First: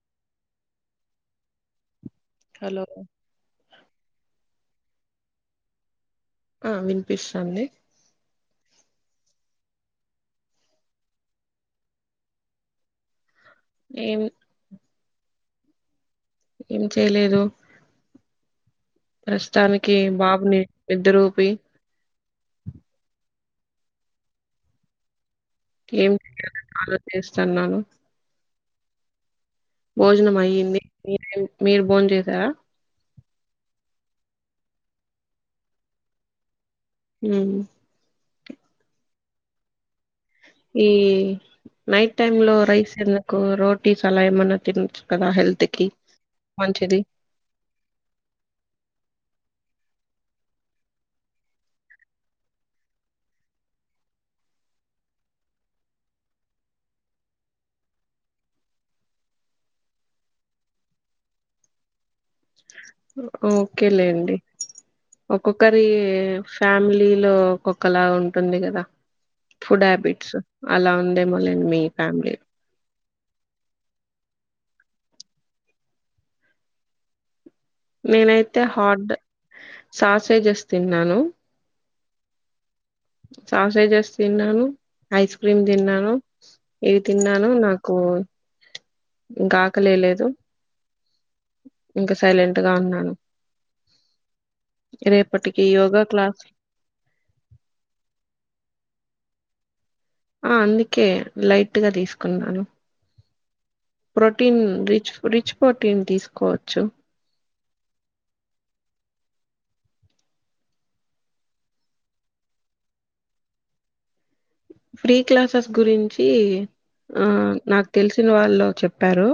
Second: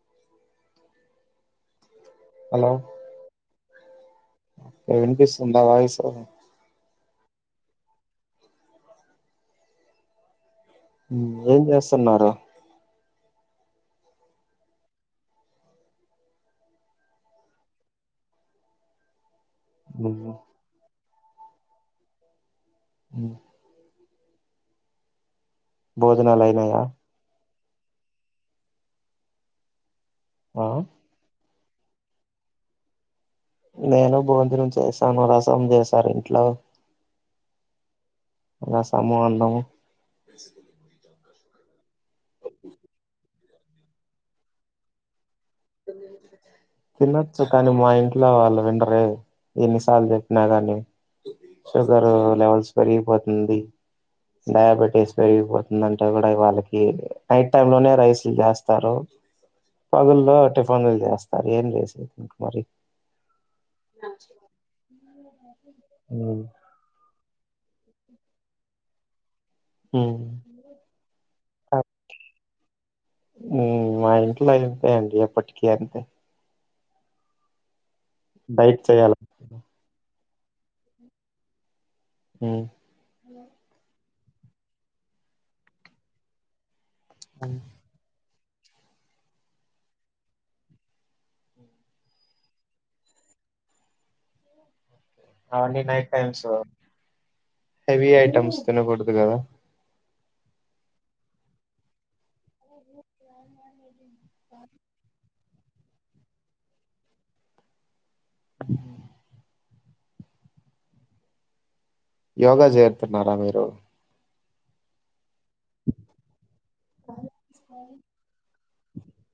[inaudible] Hello వినిపిస్తుందా voice ఆ వినిపిస్తుంది హ్మ్మ్ ఏం చేస్తున్నారు ఏం ఏం చేయలేదు ప్రశ తానికి బాబుని నిద్దరు పోయి హ్మ్మ్ ఏం భోజనాలు చేయాలని అయినాయా ఆలోచిస్తాన్నాను ఆ భోజనమైంది మీరు బోన్ చేసారా నేను భోజనం చేసాను రసం చేసారు ఇంట్లో హ్మ్మ్ రసము అన్నము ఈ నైట్ టైమ్ లో రైస్ ఎందుకు రోటీస్ అలా ఏమన్నా తినొచ్చు కదా హెల్త్ కి మంచిది తినచ్చు కానీ మా ఇంట్లో వాళ్ళు వినరే ఎన్నిసార్లు చెప్పినా కానీ షుగర్ లెవెల్స్ పెరిగిపోతుంది డయాబెటీస్ పెరిగిపోతుంది అంటే కూడా వాళ్ళకి నైట్ టైం లోనే రైస్ చేస్తారు పగుల్లో టిఫాన్ లు చేస్తారు ఏం చేసేది మరి ఓకేలేండి ఒకరి ఉమ్ ఫ్యామిలీ ఇంట్లో కుక్కలాగా ఉంటుంది కదా ఫుడ్ ఉమ్. హ్యాబిట్స్ అలా ఉందేమో లే మీ ఫ్యామిలీ మా ఇంట్లో అంతే అండి ఎప్పటికీ అంతే నేనైతే డైట్ హార్డ్ చేయాలి సాస్ అట్టే చేస్తున్నాను మ్మ్ సాసే జేస్ తిన్నాను ఐస్ క్రీమ్ తిన్నాను ఇవి తిన్నాను నాకు ఇంకా ఆకలి ఎయ్యా లేదు ఇంకా సైలెంట్గా ఉన్నాను రేపటికి అని yoga night class times heavy items తినకూడదు ఇయ్యావ ఆ అందుకే లైట్గా తీసుకున్నాను ప్రోటీన్ రిచ్ రిచ్ ప్రోటీన్ తీసుకోవచ్చు ఓహో యోగా చేరుతున్నారా మీరు ఫ్రీ క్లాసెస్ గురించి ఆ నాకు తెలిసిన వాళ్ళు చెప్పారు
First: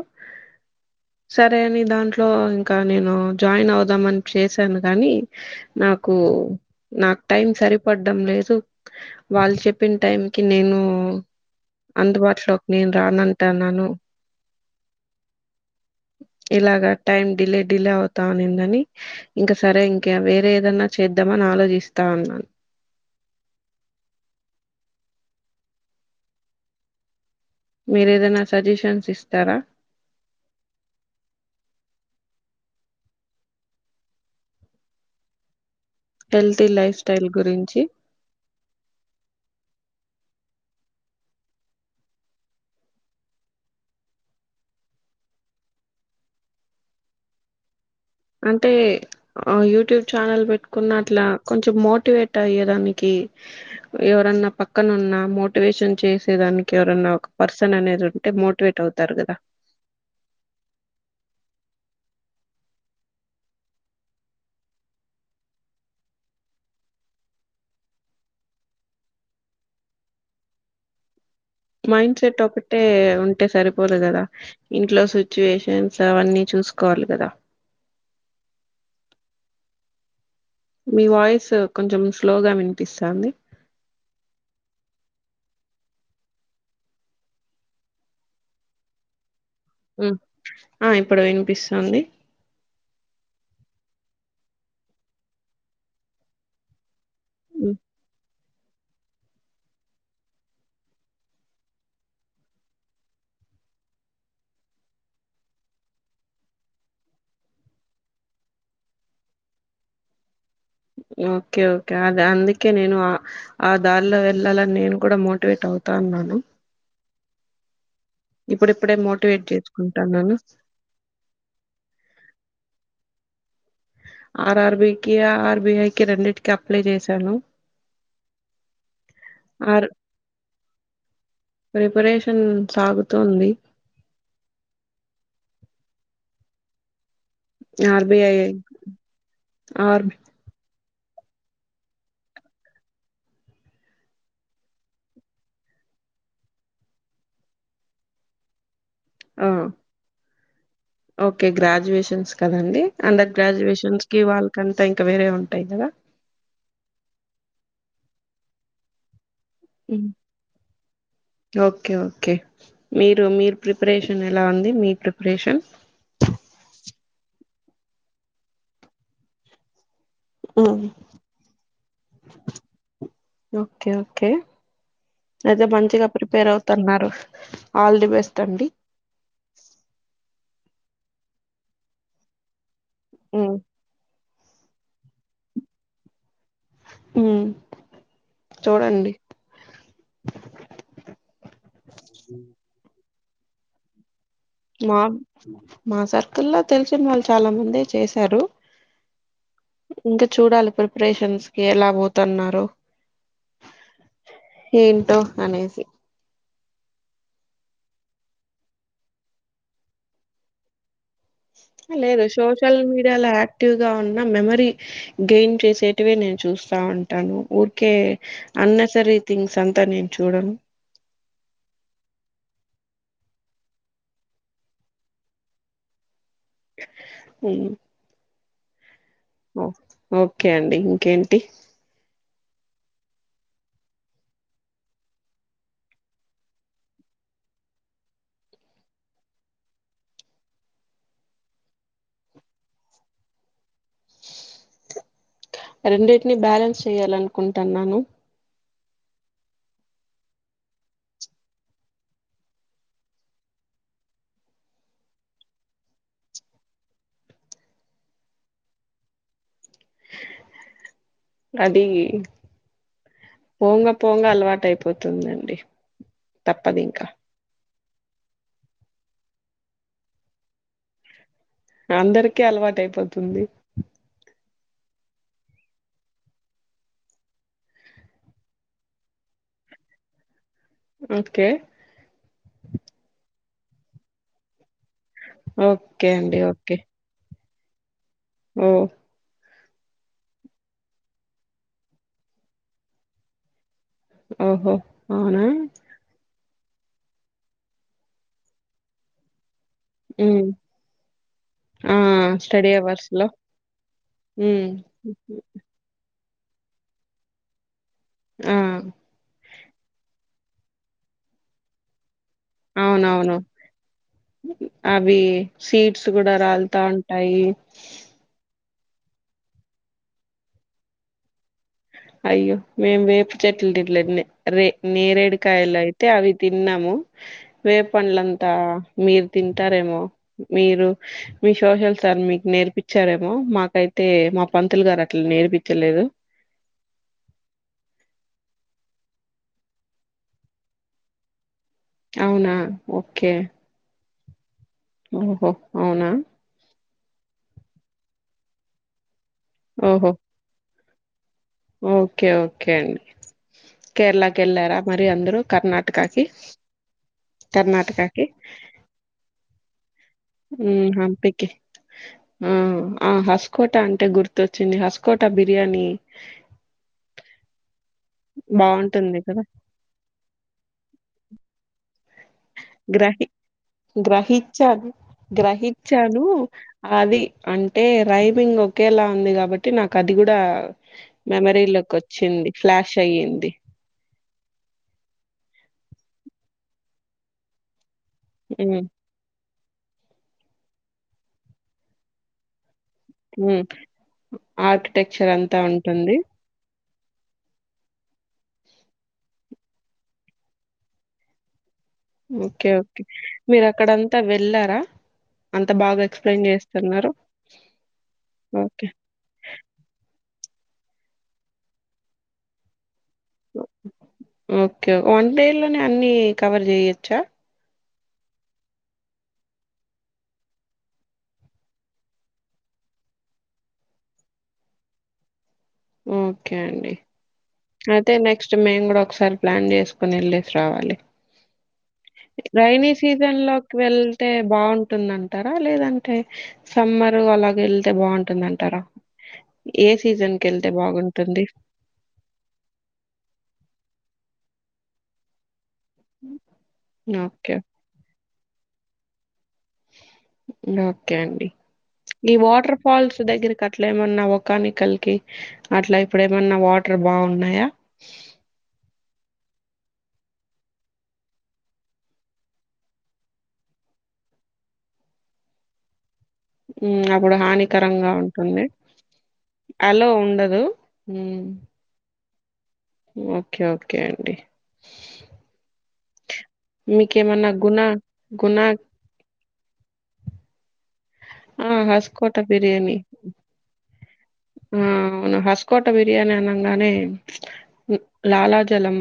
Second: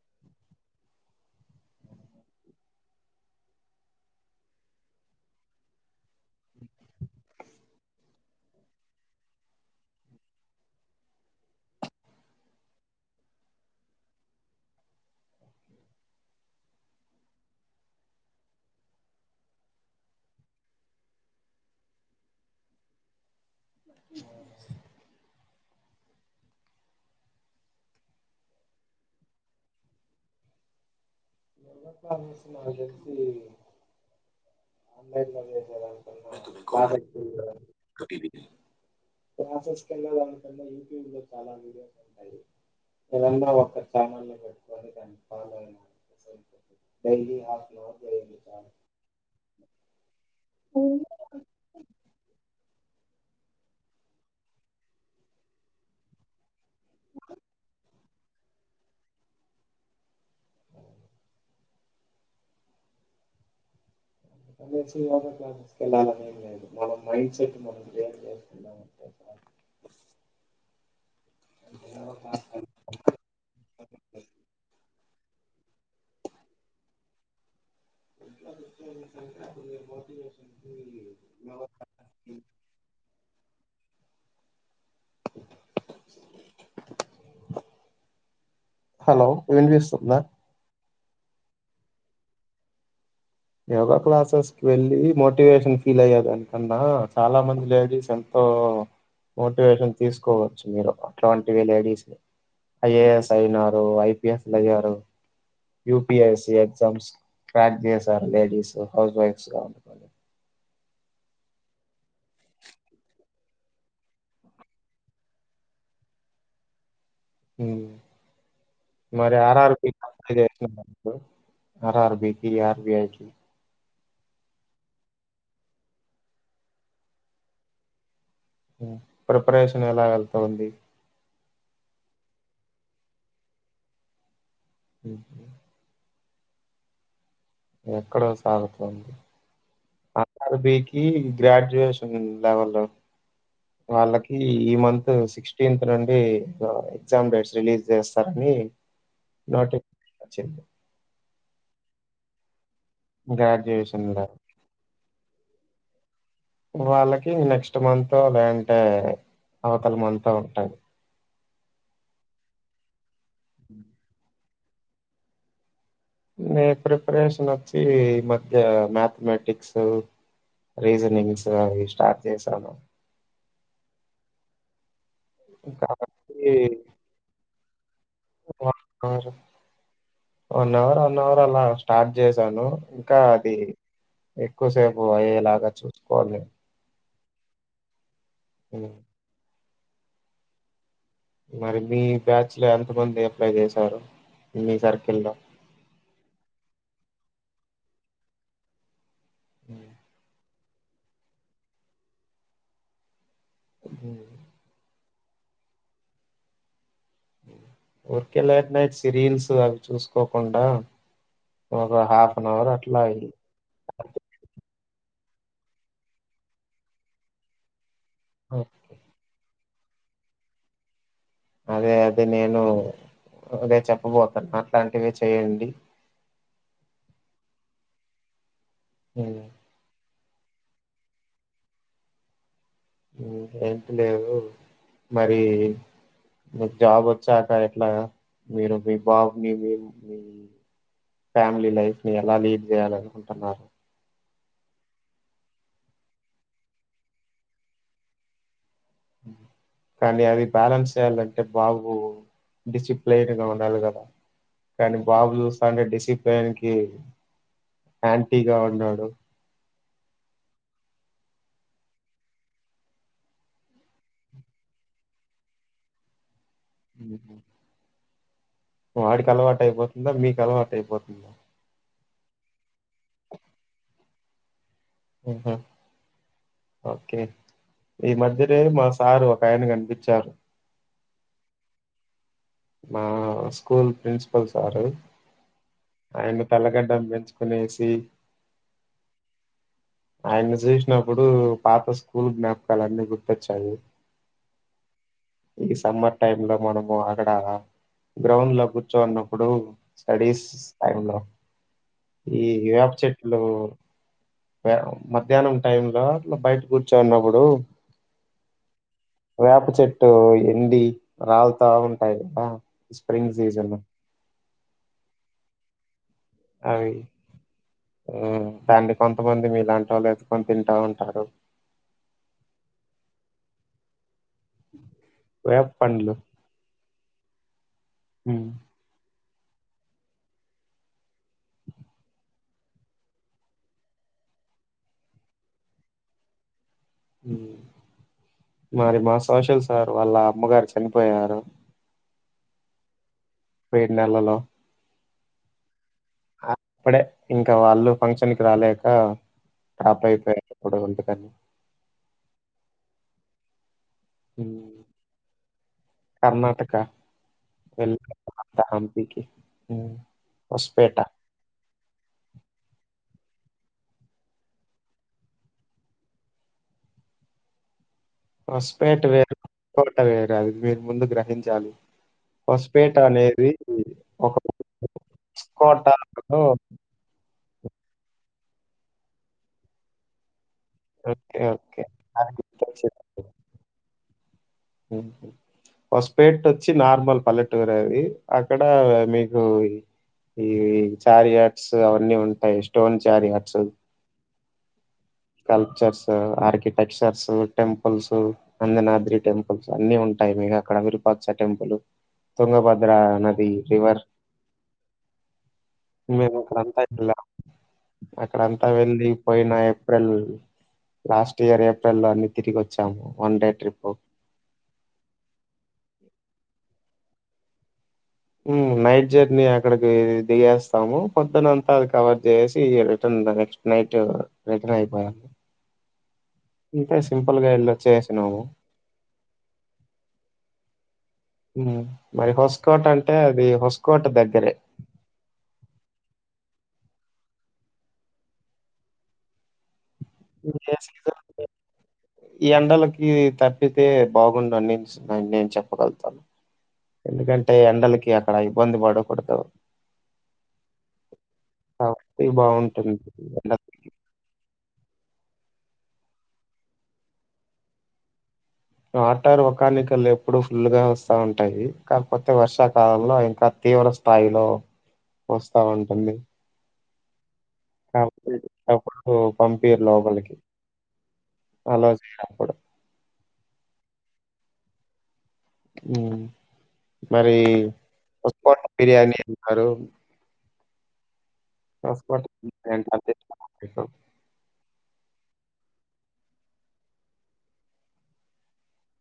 సరే అని దాంట్లో ఇంకా నేను జాయిన్ అవుదామని చేసాను కానీ నాకు నాకు టైం సరిపడ్డం లేదు వాళ్ళు చెప్పిన టైం కీ నేను అందుబాటులోకి నేను రానంటా అన్నాను ఇలాగా టైం డిలే డిలే అవుతానేందని ఇంకా సరే ఇంకా వేరే ఏదన్నా చేద్దామని ఆలోచిస్తా అన్నాను మీరు ఏదన్నా సజిషన్స్ ఇస్తారా రెండొసారి మిషన్ ఎసేసి అందరు పనిచేసేవాళ్ళు హెల్తీ లైఫ్ స్టైల్ గురించి స [inaudible] క్లాసెస్ కి వెళ్ళాలని యూట్యూబ్ లో చాల విడియోస్ వస్తాయి సడెన్ గా వాళ్ళు ఛానెల్ లో పెట్టుకొని [unintelligible] అంటే ఆ యూట్యూబ్ ఛానల్ పెట్టుకున్న అట్లా కొంచెం మోటివేట్ అయ్యేదాన్ని ఎవరన్నా పక్కనున్న మోటివేషన్ చేసేదానికి ఎవరన్నా ఒక పర్సన్ అనేది ఉంటే మోటివేట్ అవుతారు కదా అకసి యోగ క్లాసెస్కి వెళ్ళాలనిం లేదు మన మైండ్ సెట్ మనం ఎమ్ చేస్తున్నం ఎమ్ చేస్తున్నం మైండ్ సెట్ ఒకటే ఉంటే సరిపోదు కదా ఇంట్లో సిచ్యువేషన్స్ అవన్నీ చూసుకోవాలి కదా మీ వాయిస్ కొంచెం స్లోగా వినిపిస్తాంది హలో ఏం హ్మ్ చేస్తున్నా ఆ ఇప్పుడు వినిపిస్తుంది యోగా క్లాసెస్ కి వెళ్ళి మోటివేషన్ ఫీల్ అయ్యేదానికన్నా చాలా మంది హ్మ్ లేడిస్ మోటివేషన్ తీసుకోవచ్చు మీరు అట్లాంటివి లేడీస్ ఐ ఏ ఎస్ అయినారు, ఐ పీ ఎస్ అయ్యారు, పీ ఎస్సి ఎగ్జామ్స్ కట్ చే లేడీస్ హౌస్ వైఫ్స్ గా ఉండపో ఓకే ఓకే అది అందుకే నేను ఆ దారిలో వెళ్ళాలని నేను కూడా మోటివేట్ అవుతాన్నాను మ్మ్ మరి మోటివేట్ ఆర్ ఆర్ బి, చేసుకుంటాన్నాను ఆర్ ఆర్ బి కి [unintelligible] ఆర్ ఆర్ బి కి, ఆర్ బి ఐ కి రెండింటికి అప్లై చేశాను ప్రిపరేషన్ ఆర్ ఎలా వెళ్తాంది ప్రిపరేషన్ సాగుతుంది హ ఎక్కడో ఆర్బిఐ సాగుతుంది ఆర్ అది ఈ గ్రాడ్యుయేషన్ లెవెల్ వాళ్ళకి ఈ మంత్ సిక్టీంత్ నుండి ఎగ్జామ్ డేట్స్ రిలీజ్ చేస్తారని ఆ నట అే ఓకే గ్రాడ్యుయేషన్స్ కదండి అండర్ గ్రాడ్యుయేషన్స్ గ్రాడ్యుయేషన్ కి లో వాళ్ళకంతా ఇంకా వేరే ఉంటాయి కదా వాళ్ళకి నెక్స్ట్ మంత్ లేదంటే అవతల హ్మ్ మంత్ ఉంటాయి ఓకే ఓకే మీ మీరు ప్రిపరేషన్ ఎలా ఉంది మీ ప్రిపరేషన్ ప్రిపరేషన్ వచ్చి ఈ మధ్య మ్యాథమెటిక్స్ ఉమ్ రీజనింగ్స్ అవి స్టార్ట్ చేశాను ఓకే ఓకే అయితే మంచిగా ప్రిపేర్ అవుతున్నారు ఆల్ ది బెస్ట్ అండి ఆ వన్ అవర్ వన్ అవర్ అలా స్టార్ట్ చేసాను ఇంకా అది ఉమ్ ఎక్కువసేపు అయ్యేలాగా చూసుకోవాలి. ఊ చూడండి. మరి మీ బ్యాచ్ లో ఎంతమంది అప్లై చేశారు. మీ మాక్ సర్కిల్ లో మా సర్కిల్లో తెలిసిన వాల్ చాలా మంది చేశారు ఇంక చూడాలి. ప్రిపరేషన్స్ కి ఎలా పోతున్నారు. ఉహు టో అనేసి ఉరికే లేట్ నైట్ సిరియల్స్ అవి చూసుకోకుండా ఒక లేదు హాఫ్ అన్ అవర్ సోషల్ అట్లా మీడియాలో ఇ- యాక్టివ్గా ఉన్న మెమరీ గెయిన్ చేసేటివే నేను చూస్తా ఉంటాను ఊరికే అన్ నెసరీ థింగ్స్ సంతా నేను చూడను. అదే అదే నేను అదే చెప్పబోతాల్న్న అట్లాంటివి చెయ్యండి. ఊ ఉమ్, ఓ ఓకే అండి ఇంకేంటి. ఊ ఏంటి లేదు మరీ మీకు జాబ్ వచ్చాక ఇట్లా మీరు మీ బాబుని మీ ఫ్యామిలీ లైఫ్ ని ఎలా లీడ్ చేయాలనుకుంటన్నారు. రెండిటిని బ్యాలెన్స్ చెయాలనుకుంటన్నాను. కానీ అది బ్యాలెన్స్ చేయాలంటే బాబు డిసిప్లైన్ గా ఉండాలి కదా కానీ బాబు చూస్తాంటే డిసిప్లైన్ కి యాంటీగా ఉన్నాడు. అది పోంగ పోంగ అలవాట అయిపోతుందండి. తప్పదు ఇంక ఉహు. వాడికి అలవాటు అయిపోతుందా మీకు అలవాటు అయిపోతుందా అందరికీ అలవాట అయిపోతుంది. ఆహా! ఓకే ఈ మధ్యనేే మా సారు ఒక ఆయన కనిపిచ్చారు. ఓకే మా స్కూల్ ప్రిన్సిపల్ సార్ ఓకే అండి ఓకే కోనేసి ఓ ఆయన్ని చూసినప్పుడు పాత స్కూల్ జ్ఞాపకాలు అన్నీ గుర్తొచ్చాయి. ఓహో! అవునా ఈ సమ్మర్ టైమ్ లో మనము అ అక్కడ గ్రౌండ్ లో కూర్చోన్నప్పుడు స్టడీస్ ఉమ్ టైంలో ఆ ఈ స్టడీ వేప అవర్స్ లో చెట్లు ఉమ్ మధ్యాహ్నం టైమ్ ల బయట కూర్చోన్నప్పుడు ఆ వేప చెట్టు ఎండి రాలుతా ఉంటాయి కదా స్ప్రింగ్ అవునవును సీజన్ లో, అవి సిడ్స్ కూడా అవి రాల్తంటాయి ఉమ్ దాన్ని కొంతమంది మీలాంటోలు ఎత్తుకొని తింటా ఉంటారు అయ్యో మేం వేప చెట్లు [unintelligible] రే వేప నేరేడుకాయలు అయితే పండ్లు అవి తిన్నాము వేప ఉమ్ పండ్లంతా మీరు తింటారేమో మీరు మీ సోషల్ సార్ మీకు నేర్పిచారేమో మాకైతే మా పంతులు గారు అట్లా నేర్పిచలేదు మరి మా సోషల్ సార్ వాళ్ళ అమ్మగారు చనిపోయారు అవునా ఓ పోయిన నెలలో ఓహో అవునా అప్పుడే ఇం కా వాళ్ళు ఫంక్షన్ కి రాలేక డ్రాప్ ఓహో అయిపోయారు [unintelligible] కాన్ ఓకే ఓకే అండి కేరళకి ఉమ్ వెళ్ళారా మరి అందరు కర్ణాటకకి కర్ణాటక వెళ్ళంట కర్ణాటకకి హంపికి ఉమ్ మ్ హొస్పేట హంపికి ఆ ఆస్ హస్కోట అంటే గుర్తుొచ్చింది హస్కోట బిర్యానీ హస్పేట బాగుంటుంది వేరు కదా తోట వేరు అది మీరు ముందు గ్రహించాలి హొస్పేట గ్రహి అనేది ఒక గ్రహించను కోట గ్రహించను లో అది అంటే రై రైమింగ్ ఒకేలా ఉంది కాబట్టి నాకు అది కూడా ఓకే. ఓకే. మెమరీలోకి నాకు వచ్చింది ఫ్లాష్ అయ్యింది వస్పేట్ వచ్చి నార్మల్ పల్లెటూరు అది అక్కడ మ్మ్ మీకు కు ఈ చారియట్స్ అవన్నీ ఉంటాయి టోన్ జారి అట్స్ ఆఠ టెక్చర్ అంతా ఉంటుంది టెచర్స్ టెంపుల్స్ అందనాద్రి టెంపుల్స్ అన్ని ఉంటాయి. మీరు అక్కడ విరుపాక్ష టెంపులు ఓకే ఓకే మీరు అక్కడంతా వెళ్ళారా. అంతా బాగా ఎక్స్ప్లెయిన్ మేమక్కడంతా చేస్తున్నారు. వెళ్ళాం. ఓకే ఉ లాస్ట్ ఇయర్ ఏప్రిల్ లో అన్ని తిరిగి వచ్చాము. ఓకే వన్ డే లోనే అన్ని కవర్ చేయచ్చా ఉమ్ నైట్ జర్నీ అక్కడికి దిగేస్తాము. పొద్దునంతా అది కవర్ చేసి, రిటర్న్ నెక్స్ట్ నైట్ రిటర్న్ అయిపోయాం. ఓకే అండి అయితే వచ్చేసినాము నెక్స్ట్ మేము కూడా ఒకసారి ప్లాన్ చేసుకుని వెళ్ళేసి రావాలి. ఉమ్ మరి హొస్కోట్ రైైనీ అంటే సీజన్ అది లోకి హొస్కోట్ వెళ్తే దగ్గరే బాగుంటుందంటారా లేదన్ అంటే సమ్మర్ అలాగ వెళ్తే బాగుంటుంది అంటారా ఏ సీజన్ కి వెళ్తే బాగుంటుంది ఈ ఎండలకి తప్పితే బాగుండ నేను సిద్ధమే నేను చెప్పను తాగుతా ఓకే ఎందుకంటే ఎండలకి అయిపోయింది పడో పద్దు ఓకే అండి కాబట్టి ఈ వాటర్ బాగుంటుంది ఫాల్స్ ఎండ దగ్గరికి అట్లే ఏమన్నా కాని కల్కి అట్లా ఇప్పుడు ఏమన్నా వాటర్ బాగున్నాయా ఆటర్ ఒకానికల్ ఎప్పుడు ఫుల్ గా వస్తా ఉంటాయి. కాకపోతే వర్షాకాలంలో ఇంకా తీవ్ర స్థాయిలో వస్తా ఉంటుంది. ఉమ్ ఇప్పుడు హానికరంగా కాబట్టి ఉంటుంది అప్పుడు పంపియ్యరు అలో లోపలికి. ఉండదు ఉమ్ అలో చేయరప్పుడు. ఓకే ఓకే అండి ఉహు మీకే ఏమన్నా గుణ గుణ అరు ఆ హస్కోటా హస్కోట బిర్యానీ అదెట్ల [unintelligible] ఆ అవును హస్కోట బిర్యానీ అనంగానే లాలాజలం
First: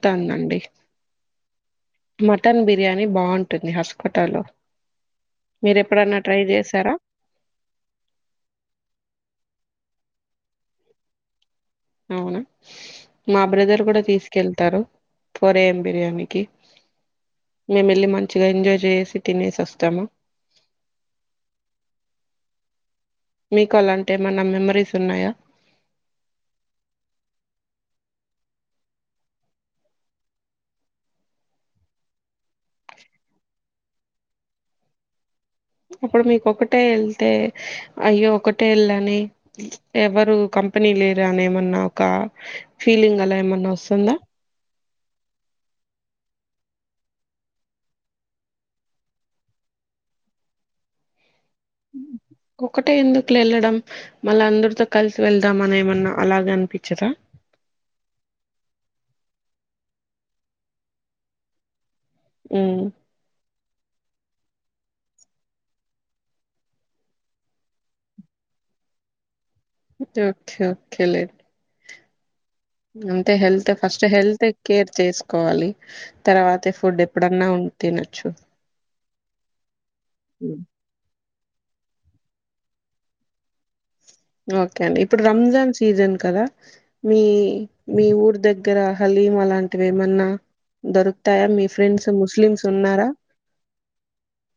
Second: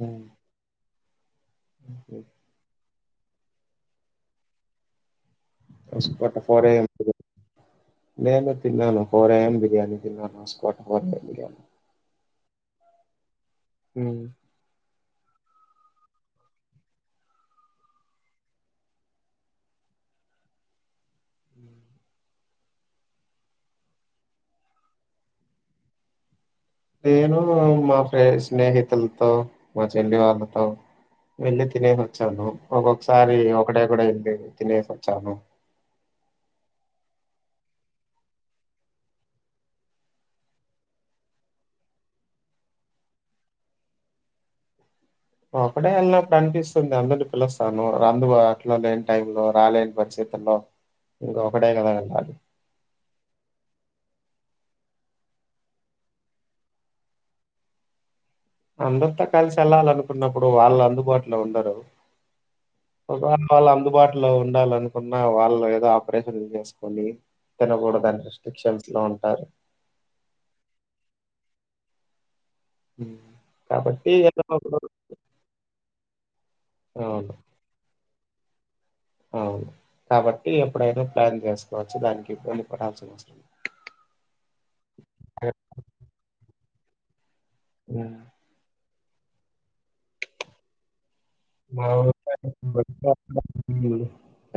హ్మ్. మటన్ బిర్యానీ బాగుంటుంది హస్ కోటాలో హస్కోటా ఫోర్ ఏ యమ్ నేను తిన్నాను. ఫోర్ ఏ యం బిర్యానీ తిన్నాను హస్కోటా [unintelligible] అవునా మా బ్రదర్ కూడా హ్మ్. తీసుకెళ్తారు. ఫోర్ ఏ యం బిర్యానీకి మేము వెళ్ళి, మంచిగా ఎంజాయ్ చేసి, తినేసి వస్తాము. మీకు అలాంటి ఏమన్నా మెమరీస్ ఉన్నాయా నేను మా ప్రె స్నేహితులతో మా చెల్లి వాళ్ళతో, వెళ్ళి తినేసి వచ్చాను. ఒక్కొక్కసారి ఒకటే కూడా వెళ్ళి తినేసి వచ్చాను. అప్పుడు మీకు ఒకటే వెళ్తే అయ్యో ఒకటే వెళ్లానే ఎవరు కంపెనీ లేరు. అని ఏమన్నా ఒక ఫీలింగ్ అలా ఏమన్నా వస్తుందా. ఒక్కడే వెళ్నప్పుడు అనిపిస్తుంది. అందరినీ పిలుస్తాను. రందు అట్లా లేని టైం లో రాలేని పరిస్థితుల్లో ఇంక ఒకటే కదా అంటాంది ఒకటే ఎందుకులే వెళ్ళడం మళ్ళ అందరితో కలిసి వెళ్దాంని ఏమన్నా అలాగ అనిపించదా అందరింత కలిసి వెళ్లాలినుకున్నప్పుడు వాళ్ళు అందుబాటులో ఉండరు ఉమ్ వాల అందుబటు లో ఉండాలనుకున్న వాళ్ళు ఏదో ఆపరేషన్లు చేసుకొని తినకూడ దాని రెస్ట్రిక్షన్స్ లో ఉంటారు ఓకే ఓకే లేట్ ఉమ్. అంటే హెల్త్ ఫస్ట్ కాబట్టి ఏదో హెల్త్ ఒకడు కేర్ చేసుకోవాలి తర్వాత ఫుడ్ అవును ఎప్పుడన్నా ఉంటే న వుచ్చు అవును కాబట్టి ఎప్పుడైనా ప్లాన్ చేసుకోవచ్చు దానికి ఇబ్బంది పడాల్సిన వస్తుంది ఓకే అండి ఇప్పుడు రంజాన్ సీజన్ కదా మీ మీ ఉమ్, ఊరు దగ్గర హలీం అలాంటివి ఏమన్నా దొర మా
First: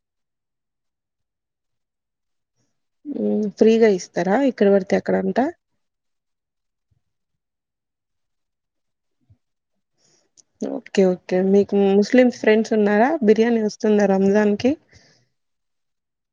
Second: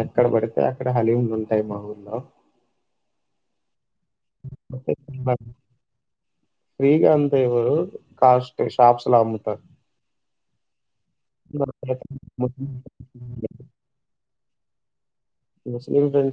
ఎక్కడ పడితే అక్కడ హలీ ఉంది టై మా ఊర్లో ఫ్రీగా ఇస్త శ్రీకాంత ఎవరు కాస్ట్ షాప్స్ లో అమ్ముతారు ఓకే ఓకే మీకు ముస్లింస్ అమ్ముతారు ఫ్రెండ్స్ ఉన్నారా బిర్యానీ వస్తున్నారు రంజాన్ కి ముస్లిం ఫ్రెండ్స్